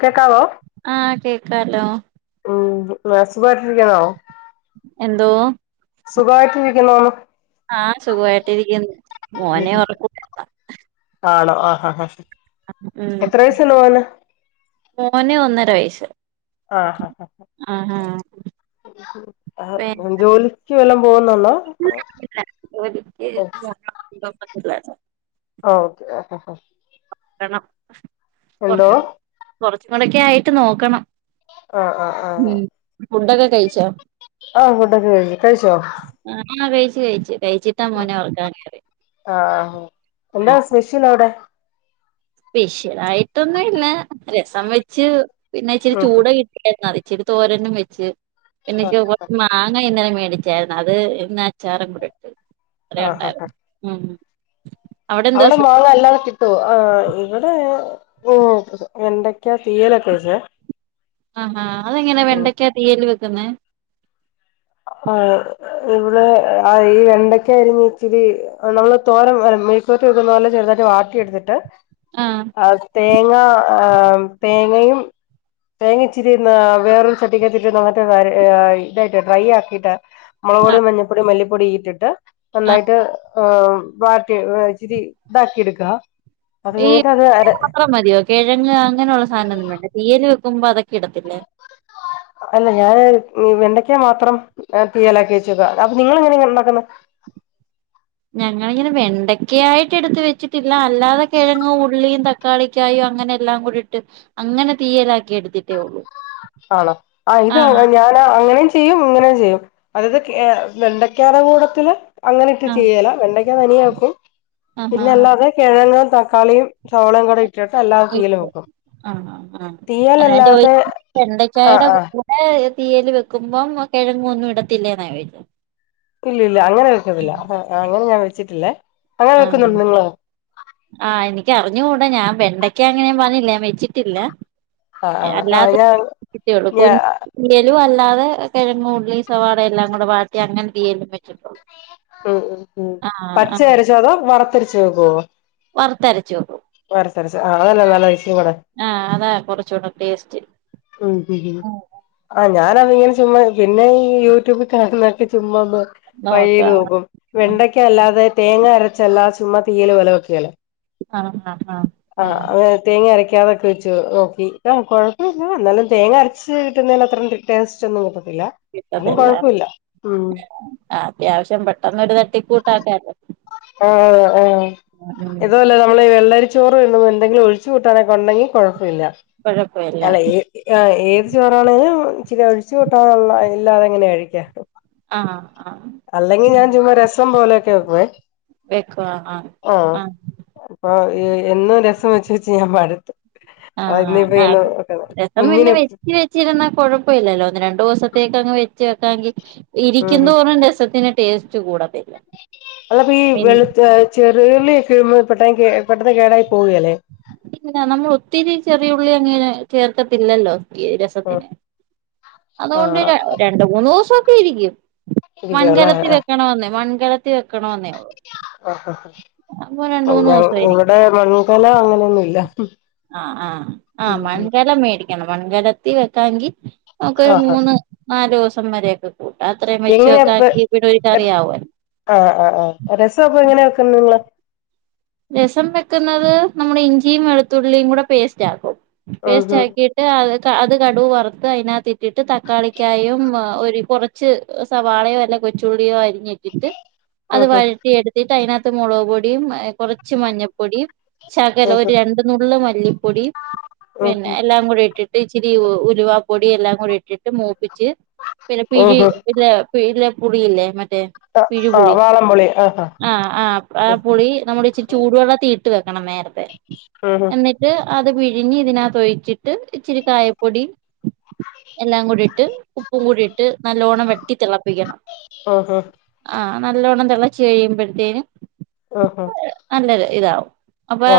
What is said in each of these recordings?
കേക്കാവോ ആഹ് കേക്കാലോ മ് മാക്സ് പഠിപ്പിക്കാണൊ എന്തോ സുഖായിട്ടിരിക്കുന്നോന്ന് ആ സുഖായിട്ടിരിക്കുന്നു മോനെ ഉറ ഹാ ഹഹാ ഉം മോന് ഒന്നര വയസ്സ് ആഹാ ആ ജോലിക്ക് വല്ലം പോവു ഇല്ല ഇല്ല ജോലിക്ക് ആഹ് [inaudible] ഓ ഓക്കെ ഇടണം എന്തോ കൊറച്ച് കൊറച്ചും കൂടിയൊക്കെ ആയിട്ട് നോക്കണം. ആഹ് ആഹ് ഉം ഫുഡൊക്കെ കഴിച്ചോ? ആ ഫുഡൊക്കെ കഴിഞ്ഞു. കഴിച്ചോ? കഴിച്ച് കഴിച്ച് കഴിച്ചിട്ടാ മോനെ ഉർക്കാൻ കയറിയേ ആ ഓ എന്താ സ്പെഷ്യൽ അവിടെ സ്പെഷ്യൽ ആയിട്ടൊന്നും ഇല്ല. രസം വെച്ചു. പിന്നെ ഇച്ചിരി ചൂട കിട്ടിയേരുന്നു അതി ഇച്ചിരി തോരനും വെച്ച് പിന്നെ ഇച്ചിരി കുറച്ച് മാങ്ങ ഇന്നലെ മേടിച്ച് വച്ചായിരുന്നു. അത് ഇന്ന് അച്ചാറും കൂടെ ഇട്ട് അതെ ആഹ് ഹാ. ഉണ്ടായിരുന്നു. എന്താ അവിടെ സ്പെ മാങ്ങ അല്ലാതെ കിട്ടോ ആ ഇവടെ ഓ വെണ്ടക്കാ തീയലൊക്കെ വച്ചേ ആ ആ അതെങ്ങനെയാ വെണ്ടക്കാ തീയല് വെക്കുന്നെ ആ ഇവിടെ ആ ഈ വെണ്ടക്ക അരിഞ്ഞ് ഇച്ചിരി നമ്മള് തോരൻ പോലെ മെഴുക്കു വരട്ടി വയ്ക്കുന്ന പോലെ ചെുതായിട്ട് വാട്ടിയെടുത്തിട്ട് ആഹ് ആ തേങ്ങ ആ തേങ്ങയും തേങ്ങ ഇച്ചിരി ന്ന വേറൊരു ചട്ടിക്കാകത്തിട്ട് നന്നായിട്ട് വര ആ ഇതായിട്ടെ ഡ്രൈ ആക്കീട്ട് മുളക് ആഹ് പൊടിം മഞ്ഞൾപ്പൊടിം മല്ലിപ്പൊടി ഇട്ടിട്ട് ആഹ് നന്നായിട്ട് ആ വരട്ടി ഇച്ചിരി ഇതാക്കി എടുക്കാ ഈ മാത്രം മതിയോ കിഴങ്ങ് അങ്ങനെയുള്ള സാധനം ഒന്നും വേണ്ടേ തീയല് വക്കു മ്പേ അതൊക്കെ ഇടത്തില്ലേ. അല്ല ഞാന് വെണ്ടയ്ക്ക മാത്രം തീ്യാലാക്കി വെച്ചേക്കുവാ. അപ്പെ നിങ്ങള് എങ്ങനെ ഉണ്ടാക്കുന്നെ? ഞങ്ങളിങ്ങനെ വെണ്ടക്കായിട്ട് എടുത്ത് വെച്ചിട്ടില്ല. അല്ലാതെ കിഴങ്ങും ഉള്ളിയും തക്കാളിക്കായു അങ്ങനെ എല്ലാം കൂടിട്ട് അങ്ങനെ തീയലാക്കി എടുത്തിട്ടേ ഒള്ളൂ. ആണോ ആ ഇത് ഞാനാ അങ്ങനെയും ചെയ്യും ഇങ്ങനെയും ചെയ്യും. അതത് കേ വെണ്ടയ്ക്കാന കൂടത്തില് അങ്ങനെ ഇട്ട് ആഹ് ചെയ്യേല. വെണ്ടയ്ക്ക തനിയെ വെക്കും ആഹ് പിന്നെ ആഹ് അല്ലാതെ കിഴങ്ങ് തക്കാളിയും സവോളേയും കൂടി ഇ ട്ടട്ട് അല്ലാതെ തീയല് ഇട്ട് വെക്കും. തീയലല്ലാതെ ആ വെണ്ടക്കായയുടെ ആ കൂടെ തീയൽ വെക്കുമ്പം കിഴങ്ങ് ഒന്നും ഇടത്തില്ലെന്നാ ചോയിച്ചേ ഇല്ല ഇല്ല അങ്ങനെ വെക്കുന്നില്ല അപ്പെ അങ്ങനെ ഞാൻ വെച്ചിട്ടില്ലേ. അങ്ങനെ വെക്കുന്നുണ്ടോ നിങ്ങള്. ആ എനിക്ക് അറിഞ്ഞൂടാ ഞാൻ വെണ്ടക്ക അങ്ങനെയും പറഞ്ഞ് ഞാൻ വെച്ചിട്ടില്ല. ആ ആ ആ അല്ലാതെ ഞാൻ കുട്ടികള് ഞാ [unintelligible] അല്ലാതെ കിഴങ്ങ് ഉള്ളി സവാള എല്ലാം കൂടെ വാട്ടി അങ്ങനെ തീയലും വച്ചിട്ടുള്ളൂ. ഉ ഉം ഉം പച്ചയരച്ചോ അതോ വറുത്തരച്ച് വെക്കോ? വർത്തരച്ചു വക്കും വറുത്തരച്ച് ആ അതല്ല നല്ല ടേസ് ആ അതാ കുറച്ചൂടെ ടേസ്റ്റ് ഉം ഉം ഉം ആ ഞാനതിങ്ങനെ ചുമ്മാ. പിന്നെ ഈ യൂട്യൂബിൽ കാണുന്നൊക്കെ ചുമ്മാ ഒന്ന് ട്രൈ ചെയ്ത് നോക്കാം നോക്കും. ആഹ് വെണ്ടയ്ക്ക അല്ലാതെ തേങ്ങ അരച്ചല്ലാതെ ചുമ്മാ തീയല് പോലേ വക്കേലെ. ആഹ് ആഹ് ആ ആഹ് അങ്ങ് തേങ്ങ അരക്കാ തെ വച്ചു നോക്കി. ആ കൊഴപ്പോല്ല. എന്നാലും തേങ്ങ അരച്ച് കിട്ടുന്നേല് അത്രയും ടേസ്റ്റ് കിട്ട കിട്ട ത്തി ല്ല. അത്യാവശ്യം പെട്ടന്ന് ഒരു തട്ടി കൂട്ടാക്കല്ലോ ആ ആ ആ ഇതല്ല നമ്മള് വെള്ളരിച്ചോറ് ഇന്ന് എന്തെങ്കിലും ഒഴിച് കൂട്ടാനെ ഉണ്ടെങ്കി കുഴപ്പമില്ല കുഴപ്പമില്ല അല്ല ഏഏ ഏത് ചോറാണ് ഇച്ചിരി ഒഴിച്ച് കൂട്ടാനുള്ള ത് ല്ലാതെങ്ങനെയ കഴിക്ക ആഹ് ആഹ് അല്ലെങ്കി ഞാൻ ചുമ്മാ രസം പോലെയൊക്കെ വെക്കുമേ വെക്കുവാ ആഹ് ആഹ ആഹ് അപ്പൊ എന്നും രസം വെച്ച വെച്ച ഞാൻ പാട് ആഹ് അതെ രസം ഇന്ന് കുഞ്ഞിന് വെച് വെച്ചിരുന്നാ കൊഴപ്പല്ലല്ലോ ഒന്ന് രണ്ടു ദിവസത്തേക്ക് അങ്ങ് വെ ച്ചേട്ടാങ്കി ഇരിക്കുന്നോറും രസത്തിന്റെ ടേസ്റ്റ് കൂടതെ അല്ലപ്പോ ഈ വെള്ള ചെറുള്ളിയോക് പ്പോ പെട്ട കേ പെട്ടെന്ന് കേടായി പോവേല്ലേ ഇങ്ങനെ നമ്മൾ ഒത്തിരി ചെറിയ ഉുള്ളി അങ്ങനെ ചേർത്തത്തില്ലല്ലോ ഇ ആഹ് രസത്തിന് അതുകൊണ്ട് ആഹ് രണ്ട് മൂന്നോസക്കെ ഇരിക്കും ഇരിക്കുവല്ലേ മൺകലത്തി ആഹ് വെക്കണോന്നേ മൺകലത്തി വെക്കണോന്നേ ഉള്ളൂ അഹ് ഹ അപ്പൊ രണ്ട് മൂന്ന് ഹഅംഞ്ഞം ദിവസം ഇരിക്കും ഇവിടെ മൺകല അങ്ങനെയൊന്നുല്ല ഉം ആ ആഹ് ആഹ് ഉം മൺകലം മേടിക്കണം മൺകലത്തി വെക്കാമെങ്കിൽ നമുക്ക് ഒരു ആഹ് മൂന്ന് നാലോസം മര്യായിക്ക്കും എങ്ങനെയപ് എപ് കറിയാവുമല്ലോ ആഹ് ആഹ് ആഹ് രസപ്പൊ എങ്ങനെയ ക്കുന്നെ നിങ്ങള് രസം വെക്കുന്നത് നമ്മുടെ ഇഞ്ചിയും വെളുത്തുള്ളിയും കൂടെ പേസ്റ്റ് ആക്കും ഉം ഉം പേസ്റ്റാകീട്ട് അത് ക അത് കടുവ് വറുത്ത് അതിനകത്ത് ഇട്ടിട്ട് തക്കാളിക്കായും കുറച്ച് സവാളയോ അല്ല കൊചുള്ളി [unintelligible] അത് ഉം വഴറ്റി എടുത്തിട്ട് അതിനകത്ത് മുളക് പൊടിയും കുറച്ച് മഞ്ഞപ്പൊടിം ഉം ശകലം ഒരു ഉം രണ്ടു നുള്ള മല്ലിപ്പൊടി പിന്നെ ഉം എല്ലാം കൂടി ഇട്ടിട്ട് ഇച്ചിരി ഉലവാ പൊടി എല്ലാം കൂടി ഇട്ടിട്ട് മൂപ്പിച്ച് പിന്നെ ഉം ഉം ഉം പില്ല ഇല്ല പുടില്ലെ മറ്റ ആഹ് ആഹ് പിഴ്ഞ്ഞപുളി വാളംപുളി ആഹ് ആഹ് ആ ആ ആ ഉം ഹ് പുളി നമ്മുടെ ചി ചൂടുവെള്ള തീ ഇട്ട് വെക്കണം നേരത്തെ ഉം എന്നിട്ട് അത് പിഴിഞ് ഇതിനാതൊയിച്ചിട്ട് ഇച്ചിരി കായപ്പൊടി എല്ലാം കൂടിട്ട് ഉപ്പും കൂടിട്ട് നല്ലോണ്ണം വെട്ടി തിളപ് മൂപ്പിക്കണം ഉം ഉം ആ നല്ലവണ്ണം തിളച്ച് കഴിയുമ്പോഴത്തേനും ആഹ് ആ ഹ് ഇതാഉ അപ്പാ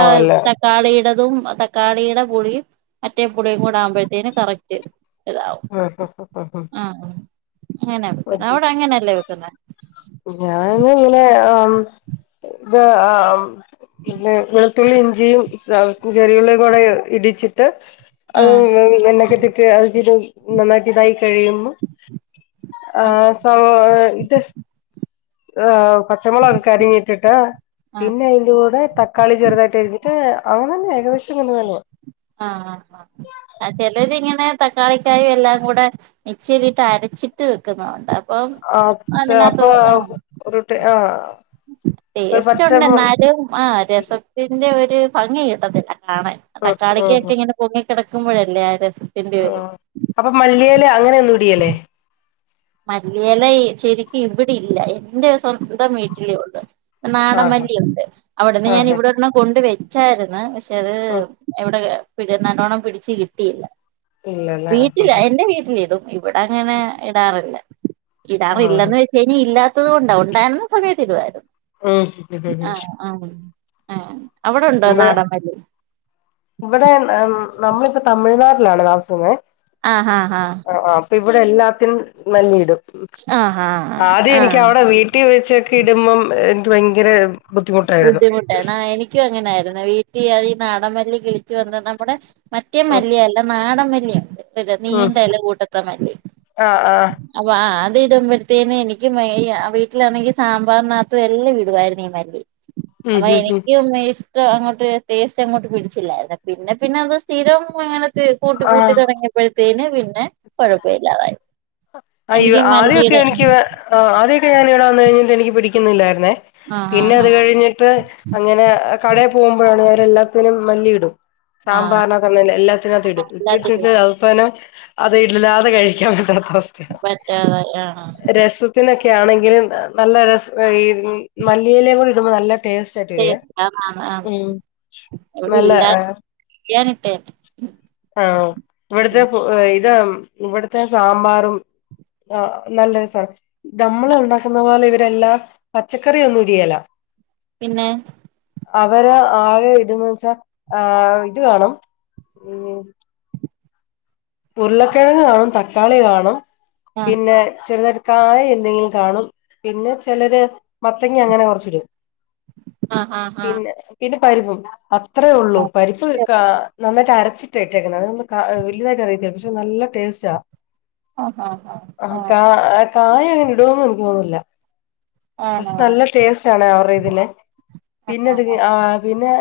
തക്കാളിയ്ടെ തും തക്കാളിയുടെ പുളിയും മറ്റേ പുളിയും കൂടെ ആവുമ്പോഴത്തേും കറക്റ്റ് അതാവും ആഹ് ആഹ് ആഹ് അങ്ങനെ വെക്കുന്നെ അവിടെ അങ്ങനെയല്ലേ വെക്കുന്നെ ഞാന് ഇങ്ങനെ ആഹ് മ് ത് ആ പിന്ന വെളുത്തുള്ളി ഇഞ്ചിയും ചതക്കും ചെറിയുള്ളീമ്ബാടെ ഇടി വെച്ചിട്ട് അത് ആഹ് ന്നൊക്കെ തെ അ നന്നായിട്ട് ഇതായി കഴിയുമ്പോ ആഹ് സോ ഇത് ആഹ പച്ചമുളകൊ കരിഞ്ഞിട്ടിട്ട് ആഹ് പിന്നെ അയ്ന്റെ കൂടെ തക്കാളി ചെറുതായിട്ട് ഏര് മറ്റുള്ളേ അങ്ങനെന്നെ ഏകദേശം ങ്ങനെന്നെ വേണം ആഹ് ആഹ് ആഹ് അഹ് ചലര്ങ്ങ നെ തക്കാളിക്കായും എല്ലാം കൂടെ മിക്സിലിട്ട് അരച്ചിട്ട് വെക്കുന്നണ്ട് അപ്പം ആഹ് പക്ഷെ അതിനകത്ത് അപ്പൊ വരണം ഒരു ടെ ആഹ് ഒരു ടേസ്റ്റ് ഉണ്ട് പച്ചമു എന്നാലും ആ രസത്തിന്റെ ഒരു ഭംഗി കിട്ടത്തില്ല ആണെ ഉം തക്കാളിക്കൊക്കെ ഇങ്ങനെ പൊങ്ങി കിടക്കുമ്പോഴല്ലേ ആ രസം ആഹ് അപ്പൊ മല്ലിയെല അങ്ങനെന്നും ഇടിയല്ലേ മല്യേല ശരിക്കും ഇവിടെ ഇല്ല എന്റെ സ്വന്തം വീട്ടിലേ ഉള്ളൂ ആഹ് നാടൻമല്ലിയുണ്ട് അവിടുന്ന് ഞാൻ ആഹ് ഇവിടെണം കൊണ്ട് വെച്ചായിരുന്നു ഷേ ത് ഉം എവിടെ പിന്നെ നല്ലോണം പിടിച്ച് കിട്ടിയില്ല ഇല്ലല്ലേ ആഹ് വീട്ടില എന്റെ വീട്ടിലിടും. ഇവിടെ, അങ്ങനെ ഇടാറില്ല. ആഹ് ഉം ഇടാറില്ലന്ന് വെച്ച് കഴിഞ്ഞ ഇല്ല. ത്തത്കൊണ്ട, ഉണ്ടായിരുന്ന സമയത്ത് ഇടുവായിരുന്നു. ആ ആ ഉം ആ അവിടെണ്ടോ നാടൻ മല്ലി ഇവിടെ നമ്മളിപ്പോ തമിഴ്നാട്ടിലാണ് താമസ [unintelligible] ആ ആ ആ ഇവിടെ എല്ലാത്തിനും മല്ലി ഇടും ആഹ് ആഹ് ആദ്യം എനിക്ക് ആഹ് അവിടെ വീട്ടി വെച്ച് ക്കെ ഇണ്ടുമ്പോ ഇന്ക് ഭയങ്കര ബുദ്ധിമുട്ടായിരുന്നു ബുദ്ധിമുട്ടാണ് അ എനിക്കും അങ്ങനായിരുന്നു വീട്ടി അത് ഈ നാടൻമല്ലി കിളിച്ചു വന്ന നമ്മുടെ മറ്റേ ഉം മല്ലി അല്ല നാടൻ മല്ല്യ [unintelligible] ഉം നീന്തല കൂട്ടത്തെ മതി ആഹ് ആഹ് അപ്പൊ ആ ആ ത് ഇടുമ്പത്തേന് എനിക്ക് [unintelligible] വീട്ടിലാണെങ്കിൽ സാമ്പാറികത്തും എല്ലാം ഇടുവായിരുന്നു ഈ മല്ലി ഉം അതാ ഉം ഉം എനിക്കും ഇഷ് ഇഷ്ടം അങ്ങോട്ട് ടേസ്റ്റ് അങ്ങോട്ട് പിടിച്ചില്ലായിരുന്നു, പിന്നെ പിന്നെ അത് സ്ഥിരം അങ്ങനെ. ത് കൂട്ടി കൂട്ടി ആഹ് തുടങ്ങിയപ്പോഴത്തേന് പിന്നെ കുഴപ്പമ ഇല്ലാതായി അ ഐ ആദ്യക്കെ എനിക്ക് വെ അ ആദ്യക്കെ ഞാൻ ഇവിടെ വന്ന് കഴിഞ്ഞിട്ട് എനിക്ക് പിടിക്കുന്നില്ലായിരുന്നേ ആഹ് പിന്നെ, അത് ആഹ് കഴിഞ്ഞിട്ട് അങ്ങനെ കടെ പോകുമ്പോഴാണ് അവര് എല്ലാറ്റിനും മല്ലിയിടും. ആഹ് സാമ്പാറിന [unintelligible] എല്ലാത്തിനകത്തും ഇടും ആഹ് എല്ലാത്തിനും ഇട്ടിട്ട് അവസാനം അത് ഇല്ലല്ലാതെ കഴിക്കാൻ പറ്റാത്ത അവസ്ഥയാണ്. പറ്റാതായി ആഹ് രസത്തിലൊക്കെ ക്കെ ആണെങ്കിലും, നല്ല രസ ഈ മല്ലിയില കൂടി ഇടുമ്പോൾ നല്ല ടെ ടേസ്റ്റ് ആണ് ആണ് ആണ് [unintelligible] ഉം ഇവിടെ നല്ല ഇല്ല ആ അറിയാനിട്ടെ ആ ഇവിടുത്തെ ഇത് ഇവിടുത്തെ സാമ്പാറും ആ നല്ല സാണ് നമ്മള് ഉണ്ടാക്കുന്ന പോലെ ഇവരെല്ലാ പച്ചക്കറിയൊന്നും ഉരിയേല പിന്നെ അവര് ആകെ ഇട്ന്ന് വച്ചാ ആ ഇത് കാണും ഉ ഉരുളക്കിഴങ്ങ് കാണും തക്കാളി കാണും ആഹ് പിന്നെ ചെറുതായിട്ട് കായ എന്തെങ്കിലും കാണും, പിന്നെ ചെലര് മത്തങ്ങ അങ്ങനെ കോറച്ച് ടും. ആഹ് ആഹ് പിന്നെ പിന്നെ പരിപ്പും അത്രേ ഉള്ളൂ പരിപ്പ് കാ നന്നായിട്ട് അരച്ചിട്ടായിട്ടേക്കുന്നത് അത് വലുതായിട്ട് അറിയത്തില്ല പക്ഷെ നല്ല ടെസ്റ്റാ ആഹ് ആഹ് ആഹ് ആഹ് ആഹ് കായ അങ്ങനെ ഇടോന്ന് എനിക്ക് തോന്നുന്നില്ല പക്ഷേ ആണോ നല്ല ടെസ്റ്റാണ് അവർ ഇതിനെ ആഹ് പിന്നെത് ആഹ് ആഹ് ആ പിന്നെ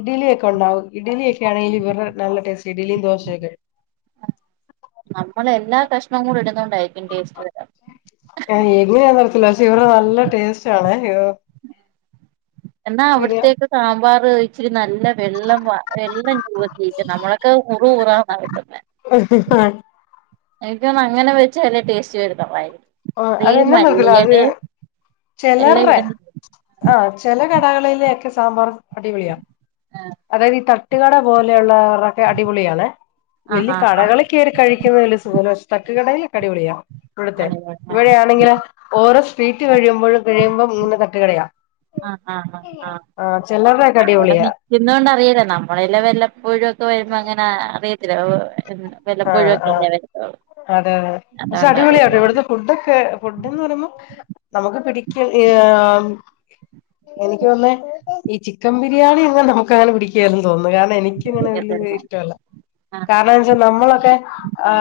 ഇഡലിയൊക്കെ ഉണ്ടാവും, ഇഡലിയഒക്കെ ആണെങ്കിൽ ഇവര് നല്ല ടേസ്റ്റ് ഇഡലി ദോശയൊക്കെ. നമ്മൾ, എല്ലാ കഷ്ണവും ഇടുന്നൊണ്ട്. യെങ്ങനെ അറിയത്തില്ല പശേ ഇവിടെ നല്ല ടേസ്റ്റാണെ യോ എന്നാ അവിട്ത്തേക്ക് സാമ്പാറിച്ചിരി നല്ല ല്ല വെള്ളം വ വെള്ളം [unintelligible] നമ്മളക്കെ ഉറു ഉറന്നായിട്ടല്ലെ ഉം അ ആ എനിക്കോന്നു അങ്ങനെ വെച്ച ല്ല ടേസ്റ്റ് [unintelligible] ആ അത് ഈ അതെന്ന നോക്കീല അത് മല്ലിയെല എല്ലാം ചിലർടെ ഇടുന്ന ആ ചെല കടകളിലെ ഒക്കെ സാമ്പാർ അടിപൊളിയാണ് അതായത് ഈ തട്ടുകട പോലെയുള്ള അതോക്കെ അടിപൊളിയാണ് ആഹ് വലിയ ആഹ് ആഹ് കടകളൊക്കേറി കഴിക്കുന്നത് വലിയ സുഖല്ല ശേ തട്ടു കടയിലൊക്കെ അടിപൊളിയാ ഇവിടുത്തെ ആഹ് ആഹ് ഇവിടെയാണെങ്കില് ഓരോ സ്ട്രീറ്റ് കഴിയുമ്പോഴും കഴിയുമ്പോ ഇങ്ങനെ തട്ടുകടയാ ആഹ ആഹ് ആഹ് ആ ചിലരുടെയൊക്കെ ആ അവിടെ അടിപൊളിയാ നിക്കുന്നോണ്ട് അറിയലോ നമ്മളെല്ലാം വല്ലപ്പോഴും ഒക്കെ വരുമ്പോ അങ്ങനെ അറിയത്തില്ല വല്ലപ്പോഴും ആഹ് ആഹ് ഒക്കെല്ലേ വരത്തോളൂ അതെ അതെ പക്ഷെ അതുകൊണ്ട് അടിപൊളിയട്ടോ അറിയത്തില്ല ഇവിടുത്തെ ഫുഡൊക്കെ ഫുഡ്ഡ്ന്ന്പറയുമ്പോ നമുക്ക്പിടിക്ക [unintelligible] എനിക്ക്ഒന്നേ ഈചിക്കൻ ബിരിയാണി എങ്ങനെ നമുക്ക്ങ്ങനെ പിടിക്കിയാലാന്ന്തോന്നു കാരണംഎനിക്ക്ങ്ങനെ അതൊക്കെ തന്നെ വലിയഇഷ്ടല്ല ആഹ് കാരണംച്ച നമ്മളൊക്കെ ആ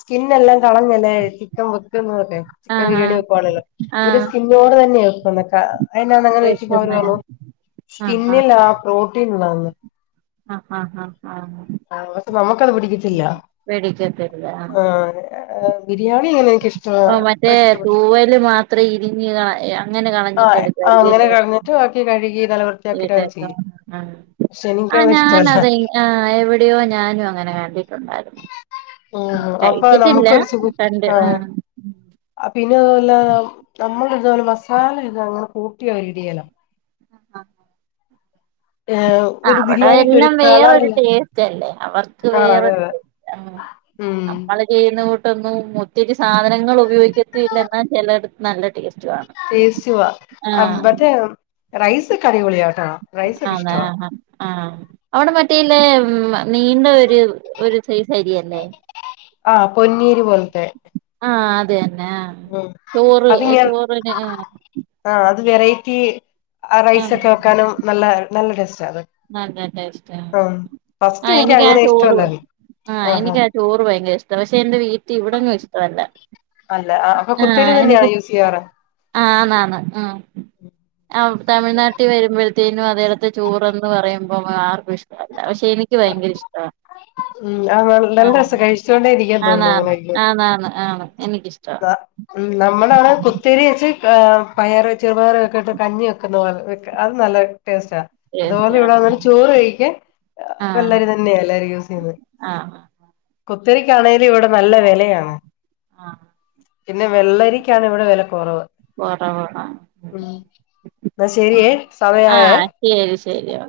സ്കിൻ ന്നെല്ലാം കളഞ്ഞല്ലേ ചിക്കൻവെക്ക്ന്ന്ക്കോ ചിക്കൻ ആഹ് ആഹ് ബിരിയാണിവെക്കുവാണല്ലോ ഒരു ആഹ് സ്കിംന്നോഡ്തന്നെ എൾപവെക്കാം വെക്കുന്ന [unintelligible] ആഹ് സ്കിംന്നിലാ ആ പ്രോട്ടീൻണ്ടാവുന്നെ ആഹ ആഹ ആഹ [unintelligible] നമ്മുക്കത് പിടിക്കത്തില്ല വേടിക്കത്തില്ല ആ ബിരിയാണി എനക്കിഇഷ് ആ മറ്റേ തൂവല്മാത്രം ഇരിഞ്ഞ [unintelligible] അങ്ങനെ കളഞ്ഞിട്ട്എടുക്കാ ആഹ് അങ്ങനെ കളഞ്ഞിട്ട് [unintelligible] ബാക്കി കഴുകി നല്ല വൃത്തിയാക്കിട്ട് അവര് ചെയ്യും [unintelligible] പക്ഷെ എനിക്കത് ഇഷ്ടല്ല ആഞാനത്ഇൻ ആ എവിടെയോ ഞാനുങ്ങനെ കണ്ടിട്ടുണ്ടായിരുന്നു ഉ കഴിച്ചിട്ടില്ല അപ്പൊനമ്മുക്കൊരു സുഖു കണ്ട് ആഹ ആഹ് പിന്നോതല്ല നമ്മള്ഇതുവോലെ മസാല ഇതുങ്ങ് കൂട്ടിയൊടിയല്ല ഏഹ് ഒരു ബിരിയാണിക്ക് ഒരു അവിടെഎല്ലാം കളറില്ല വേറൊരുടേസ്റ്റ്അല്ലേ അവർക്ക് ആഹ് അതെ അതെ വെറൊരുടേസ്റ്റ് ഉം ഉം നമ്മള്ചെയ്യുന്ന തൊന്നും ഒത്തിരിസാധനങ്ങൾ ഉപയോഗിക്കത്തില്ല എന്നച്ചെലെട്ത്ത് നല്ലടേസ്റ്റ്ല്ലെ ടേസ്റ്റ് [unintelligible] മറ്റേ റൈസ്ക്കെഅടിപൊളിയാട്ടോ റൈസൊക്കെഇഷ്ടാ ആ അവിടെമറ്റേന്ന് നീണ്ടഒരു ഒരുസൈസരിയല്ലേ? [unintelligible] പോൽത്തെ ചോറ് ചോറിന്ആ ആഹ് അത് വെറൈറ്റി അറൈസ്ക്കെ വെക്കാനും നല്ലനല്ല നല്ല ടേസ്റ്റ് ഫസ്റ്റ് ആഹ് എനിക്ക് ആ എനിക്ക്അങ്ങനെ ചോറ് ഇഷ്ടമല്ലാ ആഹ് എനിക്കാചോറ് ഭയങ്കരഷ്ട്ടാ പക്ഷെഎന്റെ വീട്ടീ ഇവിടൊന്നുഇഷ്ടമല്ല അല്ല ആ അപ്പൊകുത്തെരി തന്നെയാണ് യൂസ്യ്യാറ്? [unintelligible] അആണ് ആണ് തമിഴ്നാട്ടിൽവരുമ്പോഴ [unintelligible] അതെൽത്തെചോറ്ന്ന് പറയുമ്പോആർക്കുംഇഷ്ടമല്ല പക്ഷെ എനിക്ക് ഭയങ്കരഇഷ്ട്ടാ നല്ലരസം ആന്ന് കഴിച്ചൊണ്ടേരിക്കൻതോന്നുന്നു ആന്ന് ആന്ന് ആണ് എനിക്കിഷ്ടവാ [unintelligible] കുത്തിേരിവെച്ച് പയറ് ചെറുപയറൊക്കെട്ട് കഞ്ഞിവെക്കുന്നപോലെവെക്ക അത് നല്ല ടേസ്റ്റാ അതുപോലെ ടേസ്റ്റ് ഇവിടെന്ന് ചോറ്കഴിക്ക ആഹ് വള്ളരിതന്നെയ എല്ലാരുംയൂസ്ചെയ്യുന്നെ ആഹ് കുത്തരിക്കാണെങ്കലുംഇവിടെ നല്ലവിലയാണ് ആഹ പിന്നെവെള്ള രികണഇവിടെവില ക്കുറവ് [unintelligible] എന്നശരിയേ സമയായെ ആഹ് ശരി ശരി ഓ